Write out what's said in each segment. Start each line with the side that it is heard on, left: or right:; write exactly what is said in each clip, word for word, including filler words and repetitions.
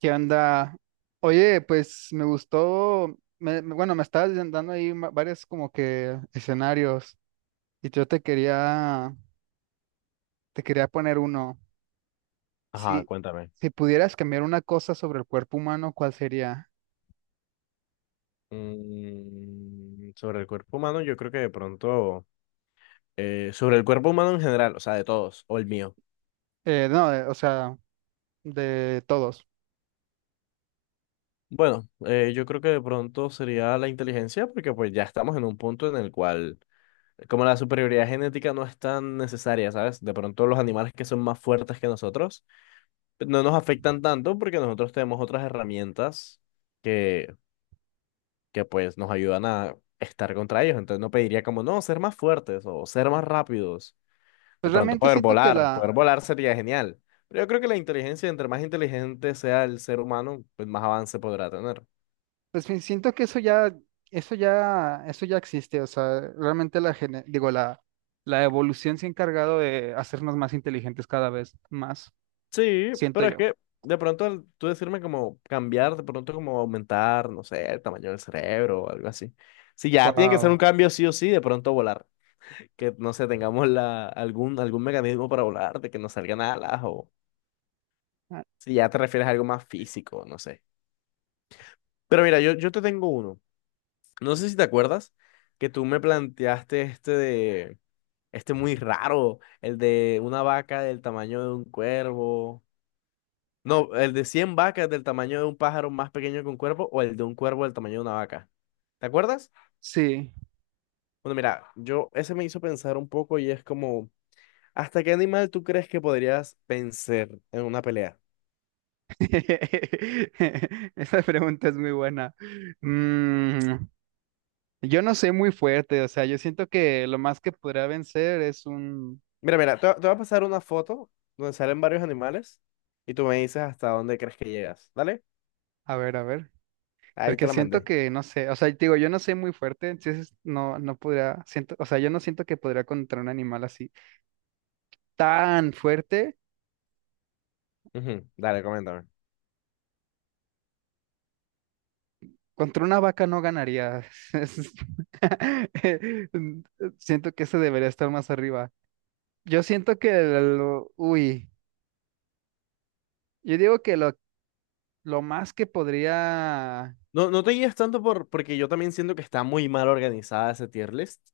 right: ¿Qué onda? Oye, pues me gustó, me- me- bueno, me estabas dando ahí ma- varios como que escenarios y yo te quería, te quería poner uno.
left: Ajá,
right: Si,
left: cuéntame.
right: si pudieras cambiar una cosa sobre el cuerpo humano, ¿cuál sería?
left: Mm, sobre el cuerpo humano, yo creo que de pronto, eh, sobre el cuerpo humano en general, o sea, de todos, o el mío.
right: Eh, no, de- o sea, de todos.
left: Bueno, eh, yo creo que de pronto sería la inteligencia, porque pues ya estamos en un punto en el cual, como la superioridad genética no es tan necesaria, ¿sabes? De pronto los animales que son más fuertes que nosotros pues, no nos afectan tanto porque nosotros tenemos otras herramientas que, que pues nos ayudan a estar contra ellos. Entonces no pediría como, no, ser más fuertes o ser más rápidos. De
right: Pues
left: pronto
right: realmente
left: poder
right: siento que
left: volar,
right: la,
left: poder volar sería genial. Pero yo creo que la inteligencia, entre más inteligente sea el ser humano, pues más avance podrá tener.
right: pues sí, siento que eso ya, eso ya, eso ya existe. O sea, realmente la, gene- digo, la, la evolución se ha encargado de hacernos más inteligentes cada vez más,
left: Sí,
right: siento
left: pero es
right: yo.
left: que de pronto al tú decirme como cambiar, de pronto como aumentar, no sé, el tamaño del cerebro o algo así. Si ya tiene que ser un
right: Wow.
left: cambio sí o sí, de pronto volar. Que no sé, tengamos la, algún, algún mecanismo para volar, de que no salgan alas o si ya te refieres a algo más físico, no sé. Pero mira, yo, yo te tengo uno. No sé si te acuerdas que tú me planteaste este de. Este muy raro, el de una vaca del tamaño de un cuervo. No, el de cien vacas del tamaño de un pájaro más pequeño que un cuervo o el de un cuervo del tamaño de una vaca. ¿Te acuerdas?
right: Sí.
left: Bueno, mira, yo ese me hizo pensar un poco y es como, ¿hasta qué animal tú crees que podrías vencer en una pelea?
right: Esa pregunta es muy buena. Mm, yo no soy muy fuerte, o sea, yo siento que lo más que podría vencer es un...
left: Mira, mira, te, te voy a pasar una foto donde salen varios animales y tú me dices hasta dónde crees que llegas. ¿Dale?
right: A ver, a ver.
left: Ahí te
right: Porque
left: la
right: siento
left: mandé.
right: que, no sé, o sea, te digo, yo no soy muy fuerte, entonces no, no podría, siento, o sea, yo no siento que podría contra un animal así tan fuerte.
left: Ujú, dale, coméntame.
right: Contra una vaca no ganaría. Es- Siento que ese debería estar más arriba. Yo siento que, el- uy. Yo digo que lo, lo más que podría,
left: No, no te guías tanto por, porque yo también siento que está muy mal organizada ese tier list,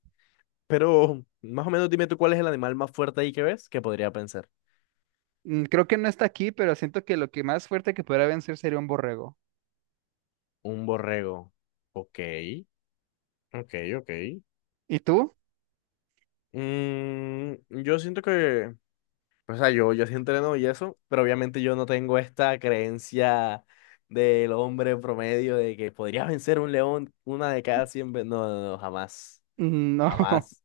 left: pero más o menos dime tú cuál es el animal más fuerte ahí que ves que podría pensar.
right: mm, creo que no está aquí, pero siento que lo que más fuerte que podría vencer sería un borrego.
left: Un borrego. Ok, ok, ok.
right: ¿Y tú?
left: Mm, yo siento que, o sea, yo, yo sí entreno y eso, pero obviamente yo no tengo esta creencia del hombre promedio de que podría vencer un león una de cada cien veces. No, no, no, jamás,
right: Mm, no,
left: jamás.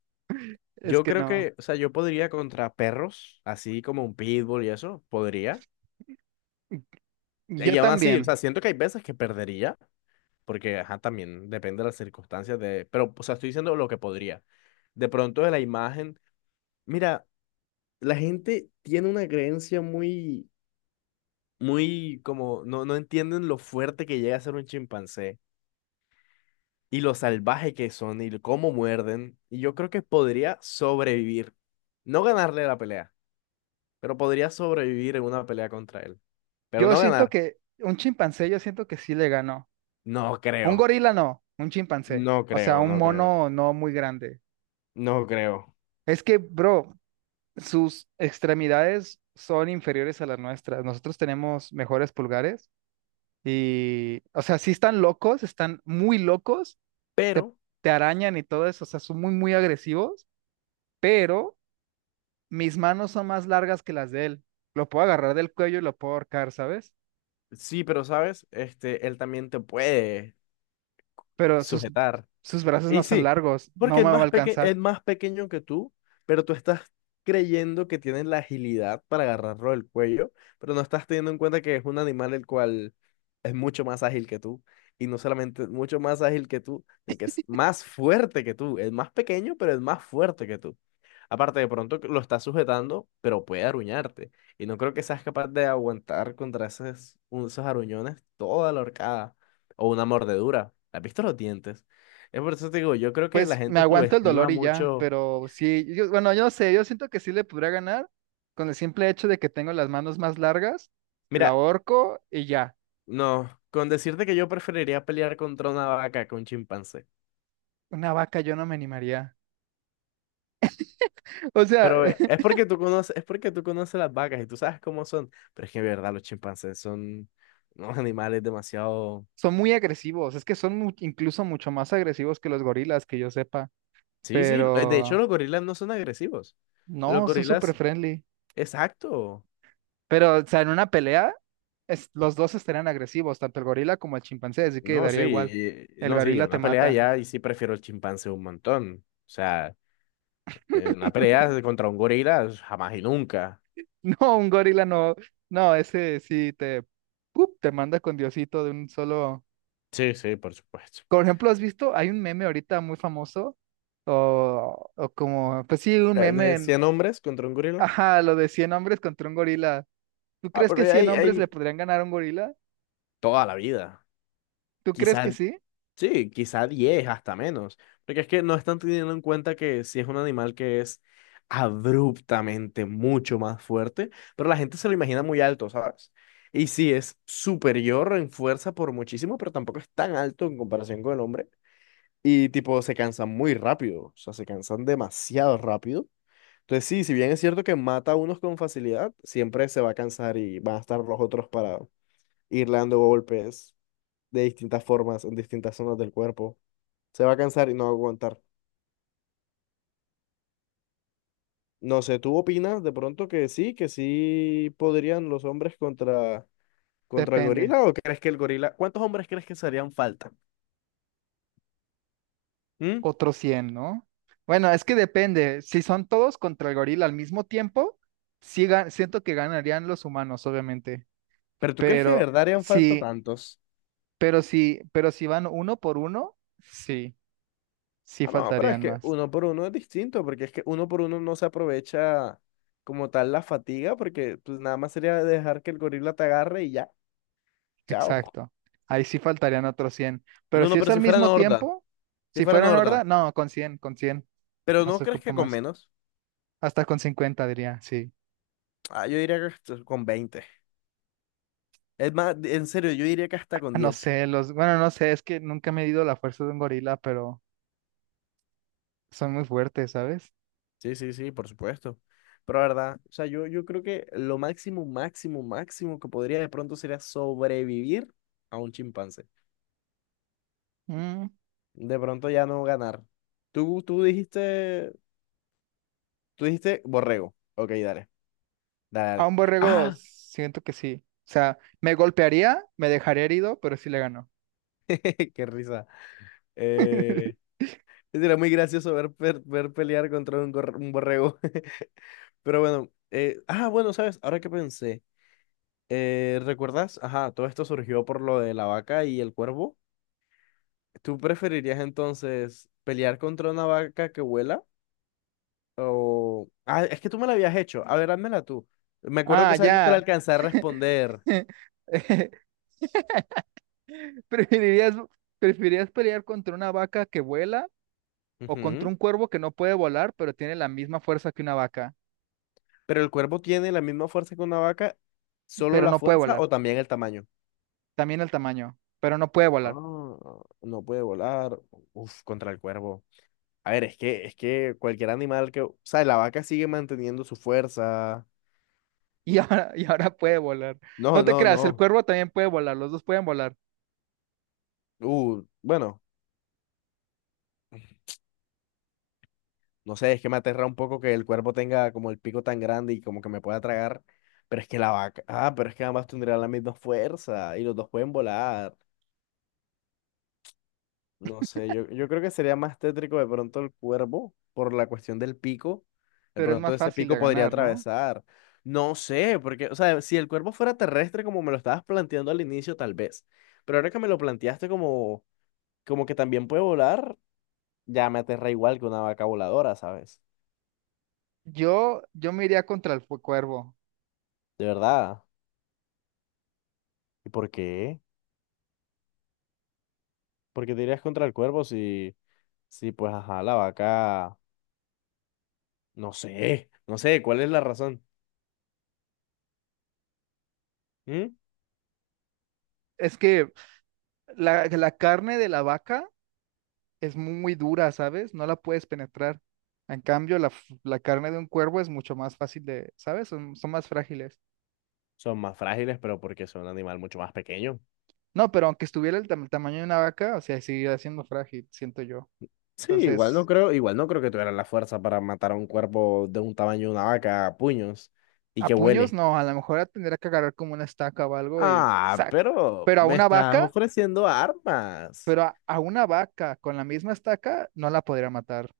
right: es
left: Yo
right: que
left: creo
right: no.
left: que, o sea, yo podría contra perros, así como un pitbull y eso, podría.
right: Yo
left: Y aún así, o
right: también.
left: sea, siento que hay veces que perdería, porque, ajá, también depende de las circunstancias de... Pero, o sea, estoy diciendo lo que podría. De pronto de la imagen, mira, la gente tiene una creencia muy, muy como, no, no entienden lo fuerte que llega a ser un chimpancé y lo salvaje que son y cómo muerden. Y yo creo que podría sobrevivir, no ganarle la pelea, pero podría sobrevivir en una pelea contra él. Pero
right: Yo
left: no
right: siento
left: ganar,
right: que un chimpancé, yo siento que sí le ganó.
left: no
right: Un
left: creo,
right: gorila no, un chimpancé.
left: no
right: O sea,
left: creo,
right: un
left: no creo,
right: mono no muy grande.
left: no creo.
right: Es que, bro, sus extremidades son inferiores a las nuestras. Nosotros tenemos mejores pulgares y, o sea, sí están locos, están muy locos, te,
left: Pero,
right: te arañan y todo eso, o sea, son muy, muy agresivos, pero mis manos son más largas que las de él. Lo puedo agarrar del cuello y lo puedo ahorcar, ¿sabes?
left: sí, pero sabes, este, él también te puede
right: Pero sus,
left: sujetar.
right: sus brazos
left: Y
right: no son
left: sí,
right: largos,
left: porque
right: no
left: es
right: me va a
left: más peque-
right: alcanzar.
left: es más pequeño que tú, pero tú estás creyendo que tiene la agilidad para agarrarlo del cuello, pero no estás teniendo en cuenta que es un animal el cual es mucho más ágil que tú. Y no solamente es mucho más ágil que tú, sino que es más fuerte que tú. Es más pequeño, pero es más fuerte que tú. Aparte, de pronto que lo estás sujetando, pero puede aruñarte. Y no creo que seas capaz de aguantar contra esos, esos aruñones toda la horcada o una mordedura. ¿Has visto los dientes? Es por eso te digo, yo creo que la
right: Pues me
left: gente
right: aguanto el dolor
left: subestima
right: y ya,
left: mucho.
right: pero sí, yo- bueno, yo no sé, yo siento que sí le podría ganar con el simple hecho de que tengo las manos más largas. Lo
left: Mira,
right: ahorco y ya.
left: no, con decirte que yo preferiría pelear contra una vaca que un chimpancé.
right: Una vaca yo no me animaría. O sea,
left: Pero eh, es porque tú conoces, es porque tú conoces las vacas y tú sabes cómo son. Pero es que en verdad los chimpancés son unos animales demasiado.
right: son muy agresivos, es que son mu- incluso mucho más agresivos que los gorilas, que yo sepa.
left: Sí, sí. eh, De hecho,
right: Pero
left: los gorilas no son agresivos. Los
right: no, son súper
left: gorilas,
right: friendly.
left: exacto.
right: Pero, o sea, en una pelea, es- los dos estarían agresivos, tanto el gorila como el chimpancé, así que
left: No, sí,
right: daría igual.
left: y- y-
right: El
left: no, sí, en
right: gorila te
left: una pelea
right: mata.
left: ya, y sí prefiero el chimpancé un montón. O sea, en una pelea contra un gorila, jamás y nunca.
right: No, un gorila no. No, ese sí te, ¡pup! Te manda con Diosito de un solo.
left: Sí, sí, por supuesto.
right: Por ejemplo, ¿has visto? Hay un meme ahorita muy famoso, o, o como, pues sí, un
left: Eh,
right: meme,
left: De
right: en-
left: cien hombres contra un gorila.
right: ajá, lo de cien hombres contra un gorila. ¿Tú
left: Ah,
right: crees
left: pero
right: que cien
left: ahí,
right: hombres le
left: ahí,
right: podrían ganar a un gorila?
left: toda la vida.
right: ¿Tú crees que
left: Quizá,
right: sí?
left: sí, quizá diez hasta menos. Porque es que no están teniendo en cuenta que si es un animal que es abruptamente mucho más fuerte, pero la gente se lo imagina muy alto, ¿sabes? Y sí, es superior en fuerza por muchísimo, pero tampoco es tan alto en comparación con el hombre. Y tipo, se cansan muy rápido, o sea, se cansan demasiado rápido. Entonces sí, si bien es cierto que mata a unos con facilidad, siempre se va a cansar y van a estar los otros para irle dando golpes de distintas formas en distintas zonas del cuerpo. Se va a cansar y no va a aguantar. No sé, ¿tú opinas de pronto que sí, que sí podrían los hombres contra, contra el
right: Depende.
left: gorila o crees que el gorila... ¿Cuántos hombres crees que se harían falta? ¿Mm?
right: Otros cien, ¿no? Bueno, es que depende. Si son todos contra el gorila al mismo tiempo, sí ga- siento que ganarían los humanos, obviamente.
left: ¿Pero tú crees que de
right: Pero
left: verdad harían falta
right: sí,
left: tantos?
right: pero sí, pero si van uno por uno, sí, sí
left: Ah, no, pero es
right: faltarían
left: que
right: más.
left: uno por uno es distinto, porque es que uno por uno no se aprovecha como tal la fatiga, porque pues nada más sería dejar que el gorila te agarre y ya, chao.
right: Exacto. Ahí sí faltarían otros cien. Pero
left: No, no,
right: si es
left: pero
right: al
left: si fuera
right: mismo
left: Norda,
right: tiempo,
left: si
right: si
left: fuera
right: fueran horda,
left: Norda,
right: no, con cien, con cien.
left: pero
right: No
left: ¿no
right: se
left: crees
right: ocupa
left: que con
right: más.
left: menos?
right: Hasta con cincuenta diría, sí.
left: Ah, yo diría que hasta con veinte. Es más, en serio, yo diría que hasta con
right: No
left: diez.
right: sé, los, bueno, no sé, es que nunca me he medido la fuerza de un gorila, pero son muy fuertes, ¿sabes?
left: Sí, sí, sí, por supuesto. Pero la verdad, o sea, yo, yo creo que lo máximo, máximo, máximo que podría de pronto sería sobrevivir a un chimpancé.
right: Mm,
left: De pronto ya no ganar. Tú, tú dijiste Tú dijiste borrego. Ok, dale. Dale,
right: a
left: dale.
right: un borrego
left: ¡Ah!
right: siento que sí. O sea, me golpearía, me dejaría herido, pero sí le ganó.
left: ¡Qué risa! Eh, era muy gracioso ver, per- ver pelear contra un, gorr- un borrego. Pero bueno. eh, ah, bueno, ¿sabes? Ahora que pensé. eh, ¿recuerdas? Ajá, todo esto surgió por lo de la vaca y el cuervo. ¿Tú preferirías entonces pelear contra una vaca que vuela? O... Ah, es que tú me la habías hecho. A ver, házmela tú. Me acuerdo que
right: Ah,
left: esa vez no te la
right: ya.
left: alcancé a responder.
right: ¿Preferirías, ¿preferirías pelear contra una vaca que vuela o contra
left: Ujú.
right: un cuervo que no puede volar, pero tiene la misma fuerza que una vaca,
left: Pero el cuervo tiene la misma fuerza que una vaca, solo
right: pero
left: la
right: no puede
left: fuerza
right: volar?
left: o también el tamaño.
right: También el tamaño, pero no puede
left: Ah,
right: volar.
left: no puede volar. Uf, contra el cuervo. A ver, es que, es que cualquier animal que. O sea, la vaca sigue manteniendo su fuerza.
right: Y ahora, y ahora puede volar. No
left: No,
right: te
left: no,
right: creas, el
left: no.
right: cuervo también puede volar, los dos pueden volar,
left: Uh, bueno, no sé, es que me aterra un poco que el cuervo tenga como el pico tan grande y como que me pueda tragar. Pero es que la vaca. Ah, pero es que ambas tendrían la misma fuerza y los dos pueden volar. No sé, yo, yo creo que sería más tétrico de pronto el cuervo por la cuestión del pico. De
right: pero es
left: pronto
right: más
left: ese
right: fácil
left: pico
right: de
left: podría
right: ganar, ¿no?
left: atravesar. No sé, porque, o sea, si el cuervo fuera terrestre como me lo estabas planteando al inicio, tal vez. Pero ahora que me lo planteaste como, como que también puede volar, ya me aterra igual que una vaca voladora, ¿sabes?
right: Yo, yo me iría contra el fu- cuervo.
left: De verdad. ¿Y por qué? ¿Por qué te irías contra el cuervo si, si pues, ajá, la vaca, no sé, no sé, ¿cuál es la razón? ¿Mm?
right: Es que La, la carne de la vaca es muy dura, ¿sabes? No la puedes penetrar. En cambio, la, f- la carne de un cuervo es mucho más fácil de, ¿sabes? Son, son más frágiles.
left: Son más frágiles, pero porque son un animal mucho más pequeño.
right: No, pero aunque estuviera el, tam- tamaño de una vaca, o sea, seguiría siendo frágil, siento yo.
left: Sí, igual no
right: Entonces,
left: creo, igual no creo que tuvieran la fuerza para matar a un cuerpo de un tamaño de una vaca a puños y
right: a
left: que
right: puños
left: huele.
right: no, a lo mejor la tendría que agarrar como una estaca o algo y
left: Ah,
right: ¡sac!
left: pero
right: Pero a
left: me
right: una
left: estás
right: vaca,
left: ofreciendo armas.
right: pero a, a una vaca con la misma estaca no la podría matar.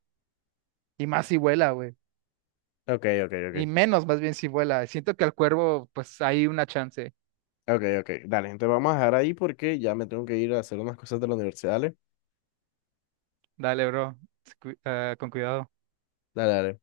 right: Y más si vuela, güey.
left: Ok, ok,
right: Y
left: ok.
right: menos, más bien si vuela. Siento que al cuervo, pues hay una chance.
left: Ok, ok. Dale, entonces vamos a dejar ahí porque ya me tengo que ir a hacer unas cosas de la universidad. Dale,
right: Dale, bro. Cu- ah, con cuidado.
left: dale. Dale.